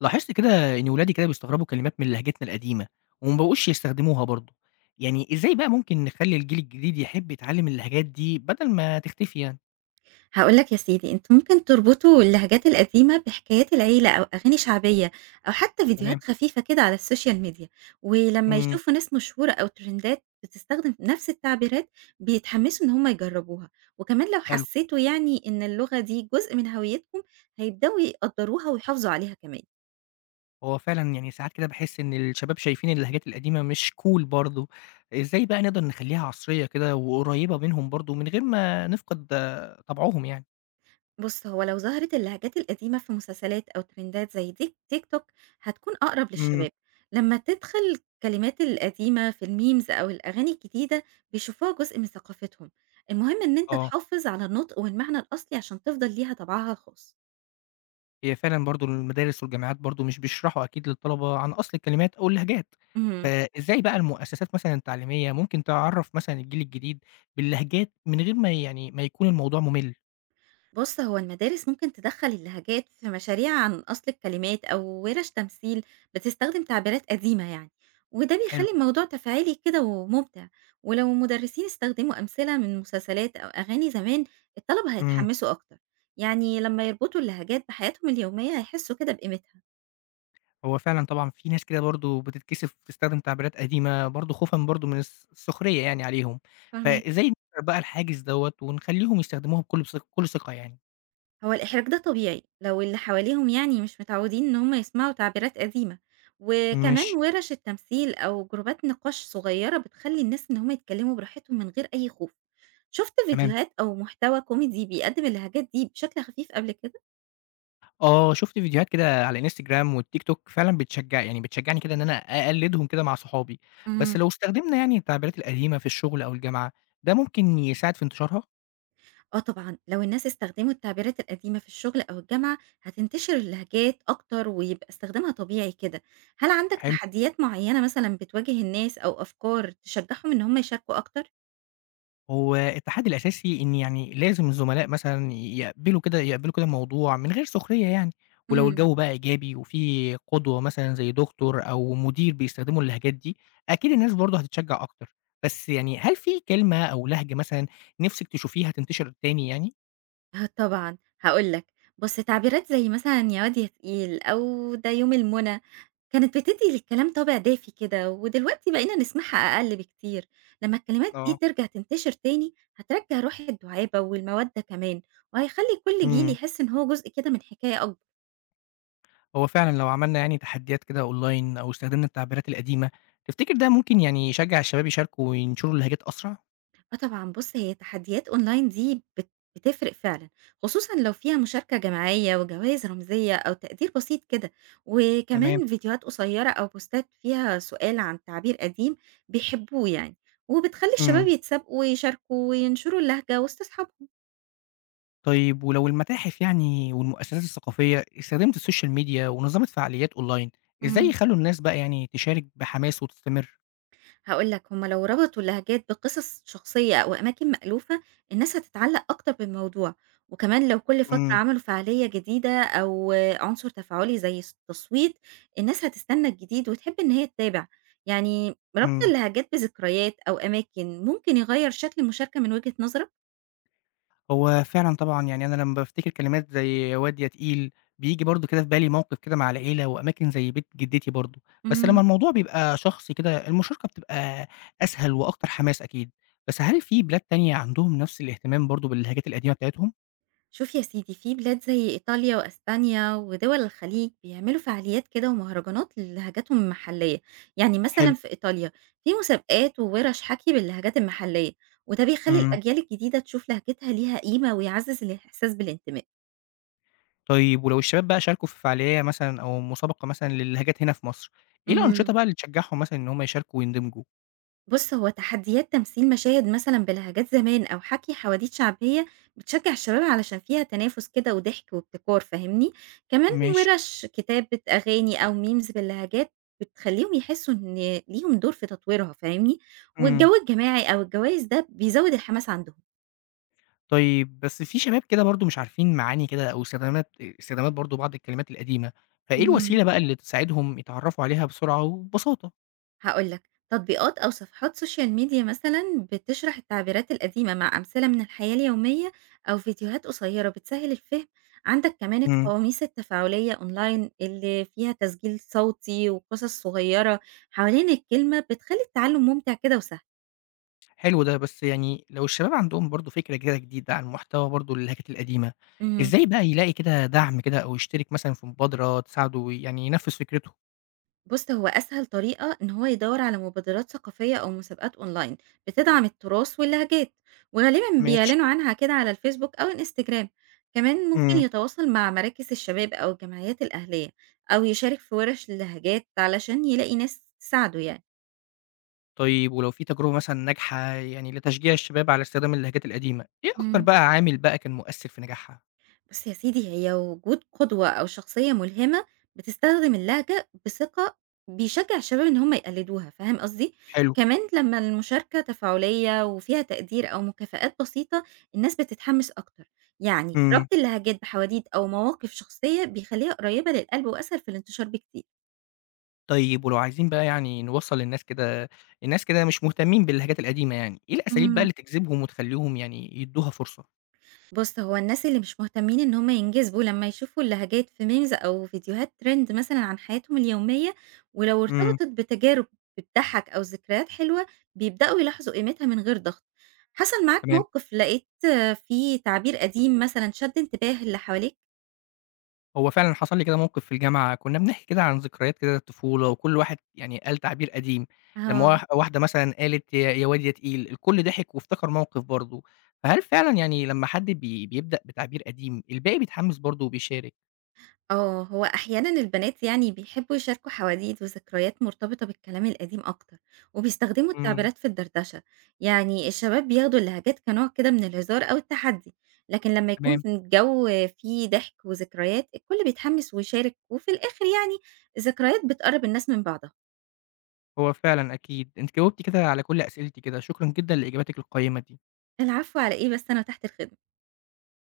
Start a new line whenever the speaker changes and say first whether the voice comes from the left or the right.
left: لاحظت كده إن ولادي كده بيستغربوا كلمات من لهجتنا القديمة وما بقوش يستخدموها برضه، يعني إزاي بقى ممكن نخلي الجيل الجديد يحب يتعلم اللهجات دي بدل ما تختفي يعني؟
right: هاقول لك يا سيدي، أنتم ممكن تربطوا اللهجات القديمة بحكايات العيلة أو أغاني شعبية أو حتى فيديوهات
left: تمام.
right: خفيفة كده على السوشيال ميديا، ولمّا
left: إمم.
right: يشوفوا ناس مشهورة أو ترندات بتستخدم نفس التعبيرات بيتحمسوا إن هم يجربوها، وكمان لو
left: حلو.
right: حسيتوا يعني إن اللغة دي جزء من هويتكم هيبدأوا يقدّروها ويحافظوا عليها كمان.
left: هو فعلًا يعني ساعات كده باحس إن الشباب شايفين اللهجات القديمة مش cool برضه، إزاي بقى نقدر نخليها عصرية كده وقريبة منهم برضه من غير ما نفقد طبعهم يعني؟
right: بُص، هو لو ظهرت اللهجات القديمة في مسلسلات أو ترندات زي ديك تيك توك هتكون أقرب
left: إمم.
right: للشباب، لمّا تدخل الكلمات القديمة في الmemes أو الأغاني الجديدة بيشوفوها جزء من ثقافتهم، المهم إن أنت
left: آه.
right: تحافظ على النطق والمعنى الأصلي عشان تفضل ليها طبعها الخاص.
left: هي فعلًا برضه المدارس والجامعات برضه مش بيشرحوا أكيد للطلبة عن أصل الكلمات أو اللهجات،
right: اهم.
left: فإزاي بقى المؤسسات مثلًا التعليمية ممكن تعرّف مثلًا الجيل الجديد باللهجات من غير ما يعني ما يكون الموضوع ممل؟
right: بُص، هو المدارس ممكن تدخّل اللهجات في مشاريع عن أصل الكلمات أو ورش تمثيل بتستخدم تعبيرات قديمة يعني، وده
left: حلو.
right: بيخلّي الموضوع تفاعلي كده وممتع، ولو المدرسين استخدموا أمثلة من مسلسلات أو أغاني زمان الطلبة
left: إمم.
right: هيتحمسوا أكتر، يعني لمّا يربطوا اللهجات بحياتهم اليومية هيحسوا كده بقيمتها،
left: هو فعلًا طبعًا في ناس كده برضه بتتكسف تستخدم تعبيرات قديمة برضه خوفًا برضه من السخرية يعني عليهم،
right: فاهماني؟
left: فإزاي نكسر بقى الحاجز دوّة ونخلّيهم يستخدموها بكل ثقة يعني؟
right: هو الإحراج ده طبيعي لو اللي حواليهم يعني مش متعودين إن هم يسمعوا تعبيرات قديمة وكمان
left: ماشي.
right: ورش التمثيل أو جروبات نقاش صغيرة بتخلي الناس إن هم يتكلموا براحتهم من غير أي خوف. شفت
left: تمام.
right: فيديوهات أو محتوى كوميدي بيقدم اللهجات دي بشكل خفيف قبل كده؟
left: آه، شُفت فيديوهات كده على Instagram والTikTok فعلًا بتشجّعني كده إن أنا أقلِّدهم كده مع صحابي، بس
right: مم.
left: لو استخدمنا يعني التعبيرات القديمة في الشغل أو الجامعة، ده ممكن يساعد في انتشارها؟
right: آه طبعا لو الناس استخدموا التعبيرات القديمة في الشغل أو الجامعة هتنتشر اللهجات أكتر ويبقى استخدامها طبيعي كده. هل عندك
left: حلو.
right: تحديات معينة مثلا بتواجه الناس أو أفكار تشجعهم إن هم يشاركوا أكتر؟
left: هو التحدي الأساسي إن يعني لازم الزملاء مثلًا يقبلوا كده الموضوع من غير سخرية يعني، ولو
right: مم.
left: الجو بقى إيجابي وفي قدوة مثلًا زي دكتور أو مدير بيستخدموا اللهجات دي، أكيد الناس برضه هتتشجّع أكتر، بس يعني هل في كلمة أو لهجة مثلًا نِفْسِك تشوفيها تنتشر تاني يعني؟
right: آه طبعًا، هاقول لك، بُص تعبيرات زي مثلًا يا واد يا تقيل أو ده يوم المنى، كانت بتدّي للكلام طابع دافي كده، ودلوقتي بقينا نسمعها أقل بكتير، لمّا الكلمات دي
left: آه.
right: ترجع تنتشر تاني هترجّع روح الدُعابة والمودة كمان، وهيخلّي كل جيل
left: إمم.
right: يحس إن هو جزء كده من حكاية أكبر.
left: هو فعلًا لو عملنا يعني تحديات كده أونلاين أو استخدمنا التعبيرات القديمة، تفتكر ده ممكن يعني يشجع الشباب يشاركوا وينشروا اللهجات أسرع؟
right: آه طبعًا، بُص هي تحديات أونلاين دي بتفرق فعلًا، خصوصًا لو فيها مشاركة جماعية وجوائز رمزية أو تقدير بسيط كده،
left: تمام.
right: وكمان فيديوهات قصيرة أو بوستات فيها سؤال عن تعبير قديم بيحبوه يعني، وبتخلّي
left: إمم.
right: الشباب يتسابقوا ويشاركوا وينشروا اللهجة وسط أصحابهم.
left: طيب ولو المتاحف يعني والمؤسسات الثقافية استخدمت السوشيال ميديا ونظمت فعاليات أونلاين، إزاي
right: إمم.
left: يخلوا الناس بقى يعني تشارك بحماس وتستمر؟
right: هاقول لك هُم لو ربطوا اللهجات بقصص شخصية أو أماكن مألوفة، الناس هتتعلق أكتر بالموضوع، وكمان لو كل فترة
left: إمم.
right: عملوا فعالية جديدة أو عنصر تفاعلي زي تصويت، الناس هتستنى الجديد وتحب إن هي تتابع، يعني ربط
left: إمم.
right: اللهجات بذكريات أو أماكن ممكن يغيّر شكل المشاركة من وجهة نظرك؟
left: هو فعلًا طبعًا، يعني أنا لمّا بافتكر كلمات زي واد يا تقيل، بييجي برضه كده في بالي موقف كده مع العيلة وأماكن زي بيت جدتي برضه، بس لمّا
right: إمم.
left: الموضوع بيبقى شخصي كده المشاركة بتبقى أسهل وأكتر حماس أكيد، بس هل في بلاد تانية عندهم نفس الاهتمام برضه باللهجات القديمة بتاعتهم؟
right: شوف يا سيدي، في بلاد زي إيطاليا وأسبانيا ودول الخليج بيعملوا فعاليات كده ومهرجانات للهجاتهم المحلية، يعني
left: حلو.
right: مثلا في إيطاليا في مسابقات وورش حكي باللهجات المحلية وده بيخلي
left: إمم.
right: الأجيال الجديدة تشوف لهجتها ليها قيمة ويعزز الإحساس بالانتماء.
left: طيب ولو الشباب بقى شاركوا في فعالية مثلًا أو مسابقة مثلًا للهجات هنا في مصر، إيه الأنشطة
right: مهم.
left: بقى اللي تشجعهم مثلًا إن هم يشاركوا ويندمجوا؟
right: بُص، هو تحديات تمثيل مشاهد مثلًا بلهجات زمان أو حكي حواديت شعبية بتشجّع الشباب علشان فيها تنافس كده وضحك وابتكار، فاهمني؟ كمان
left: ماشي.
right: وِرش كتابة أغاني أو memes باللهجات بتخلّيهم يحسّوا إن ليهم دور في تطويرها، فاهمني؟
left: إمم.
right: والجو الجماعي أو الجوايز ده بيزوّد الحماس عندهم.
left: طيب بس في شباب كده برضه مش عارفين معاني كده أو استخدامات برضه بعض الكلمات القديمة، فإيه
right: مهم.
left: الوسيلة بقى اللي تساعدهم يتعرّفوا عليها بسرعة وببساطة؟
right: هاقول لك، تطبيقات أو صفحات سوشيال ميديا مثلًا بتشرح التعبيرات القديمة مع أمثلة من الحياة اليومية أو فيديوهات قصيرة بتسهّل الفهم، عندك كمان
left: امم.
right: القواميس التفاعلية أونلاين اللي فيها تسجيل صوتي وقصص صغيرة حوالين الكلمة بتخلّي التعلم ممتع كده وسهل.
left: حلو ده، بس يعني لو الشباب عندهم برضه فكرة كده جديدة عن محتوى برضه اللهجات القديمة،
right: اهم.
left: إزاي بقى يلاقي كده دعم كده أو يشترك مثلًا في مبادرة تساعده يعني ينفّذ فكرته؟
right: بُص، هو أسهل طريقة إن هو يدوّر على مبادرات ثقافية أو مسابقات أونلاين بتدعم التراث واللهجات، وغالبًا
left: ماشي.
right: بيعلنوا عنها كده على الفيسبوك أو الإنستجرام، كمان ممكن
left: امم.
right: يتواصل مع مراكز الشباب أو الجمعيات الأهلية أو يشارك في ورش اللهجات علشان يلاقي ناس تساعده يعني.
left: طيب ولو في تجربة مثلًا ناجحة يعني لتشجيع الشباب على استخدام اللهجات القديمة، إيه أكتر
right: إمم.
left: بقى عامل بقى كان مؤثّر في نجاحها؟
right: بُص يا سيدي، هي وجود قدوة أو شخصية ملهمة بتستخدم اللهجة بثقة بيشجّع الشباب إن هم يقلدوها، فاهم قصدي؟
left: حلو.
right: كمان لمّا المشاركة تفاعلية وفيها تقدير أو مكافآت بسيطة، الناس بتتحمس أكتر. يعني
left: امم.
right: ربط اللهجات بحواديت أو مواقف شخصية بيخلّيها قريّبة للقلب وأسهل في الانتشار بكتير.
left: طيب ولو عايزين بقى يعني نوصّل للناس كده الناس كده مش مهتمين باللهجات القديمة يعني، إيه الأساليب بقى
right: إمم.
left: اللي تجذبهم وتخلّيهم يعني يدّوها فرصة؟
right: بُص، هو الناس اللي مش مهتمين إن هم ينجذبوا لمّا يشوفوا اللهجات في memes أو فيديوهات trend مثلًا عن حياتهم اليومية، ولو
left: إمم.
right: ارتبطت بتجارب بتضحّك أو ذكريات حلوة، بيبدأوا يلاحظوا قيمتها من غير ضغط. حصل معاك
left: تمام،
right: موقف لقيت فيه تعبير قديم مثلًا شد انتباه اللي حواليك؟
left: هو فعلًا حصل لي كده موقف في الجامعة كُنّا بنحكي كده عن ذكريات كده الطفولة وكل واحد يعني قال تعبير قديم، لمّا
right: آه.
left: واحدة مثلًا قالت يا واد يا تقيل الكل ضحك وافتكر موقف برضه، فهل فعلًا يعني لمّا حد بيبدأ بتعبير قديم الباقي بيتحمس برضه وبيشارك؟
right: آه، هو أحيانًا البنات يعني بيحبّوا يشاركوا حواديت وذكريات مرتبطة بالكلام القديم أكتر، وبيستخدموا
left: إمم.
right: التعبيرات في الدردشة، يعني الشباب بياخدوا اللهجات كنوع كده من الهزار أو التحدّي، لكن لمّا يكون
left: تمام،
right: في الجو فيه ضحك وذكريات الكل بيتحمّس ويشارك، وفي الآخر يعني الذكريات بتقرّب الناس من بعضها.
left: هو فعلًا أكيد، أنتِ جاوبتِ كده على كل أسئلتي كده، شكرًا جدًا لإجاباتِك القيّمة دي.
right: العفو على إيه بس، أنا تحت الخدمة.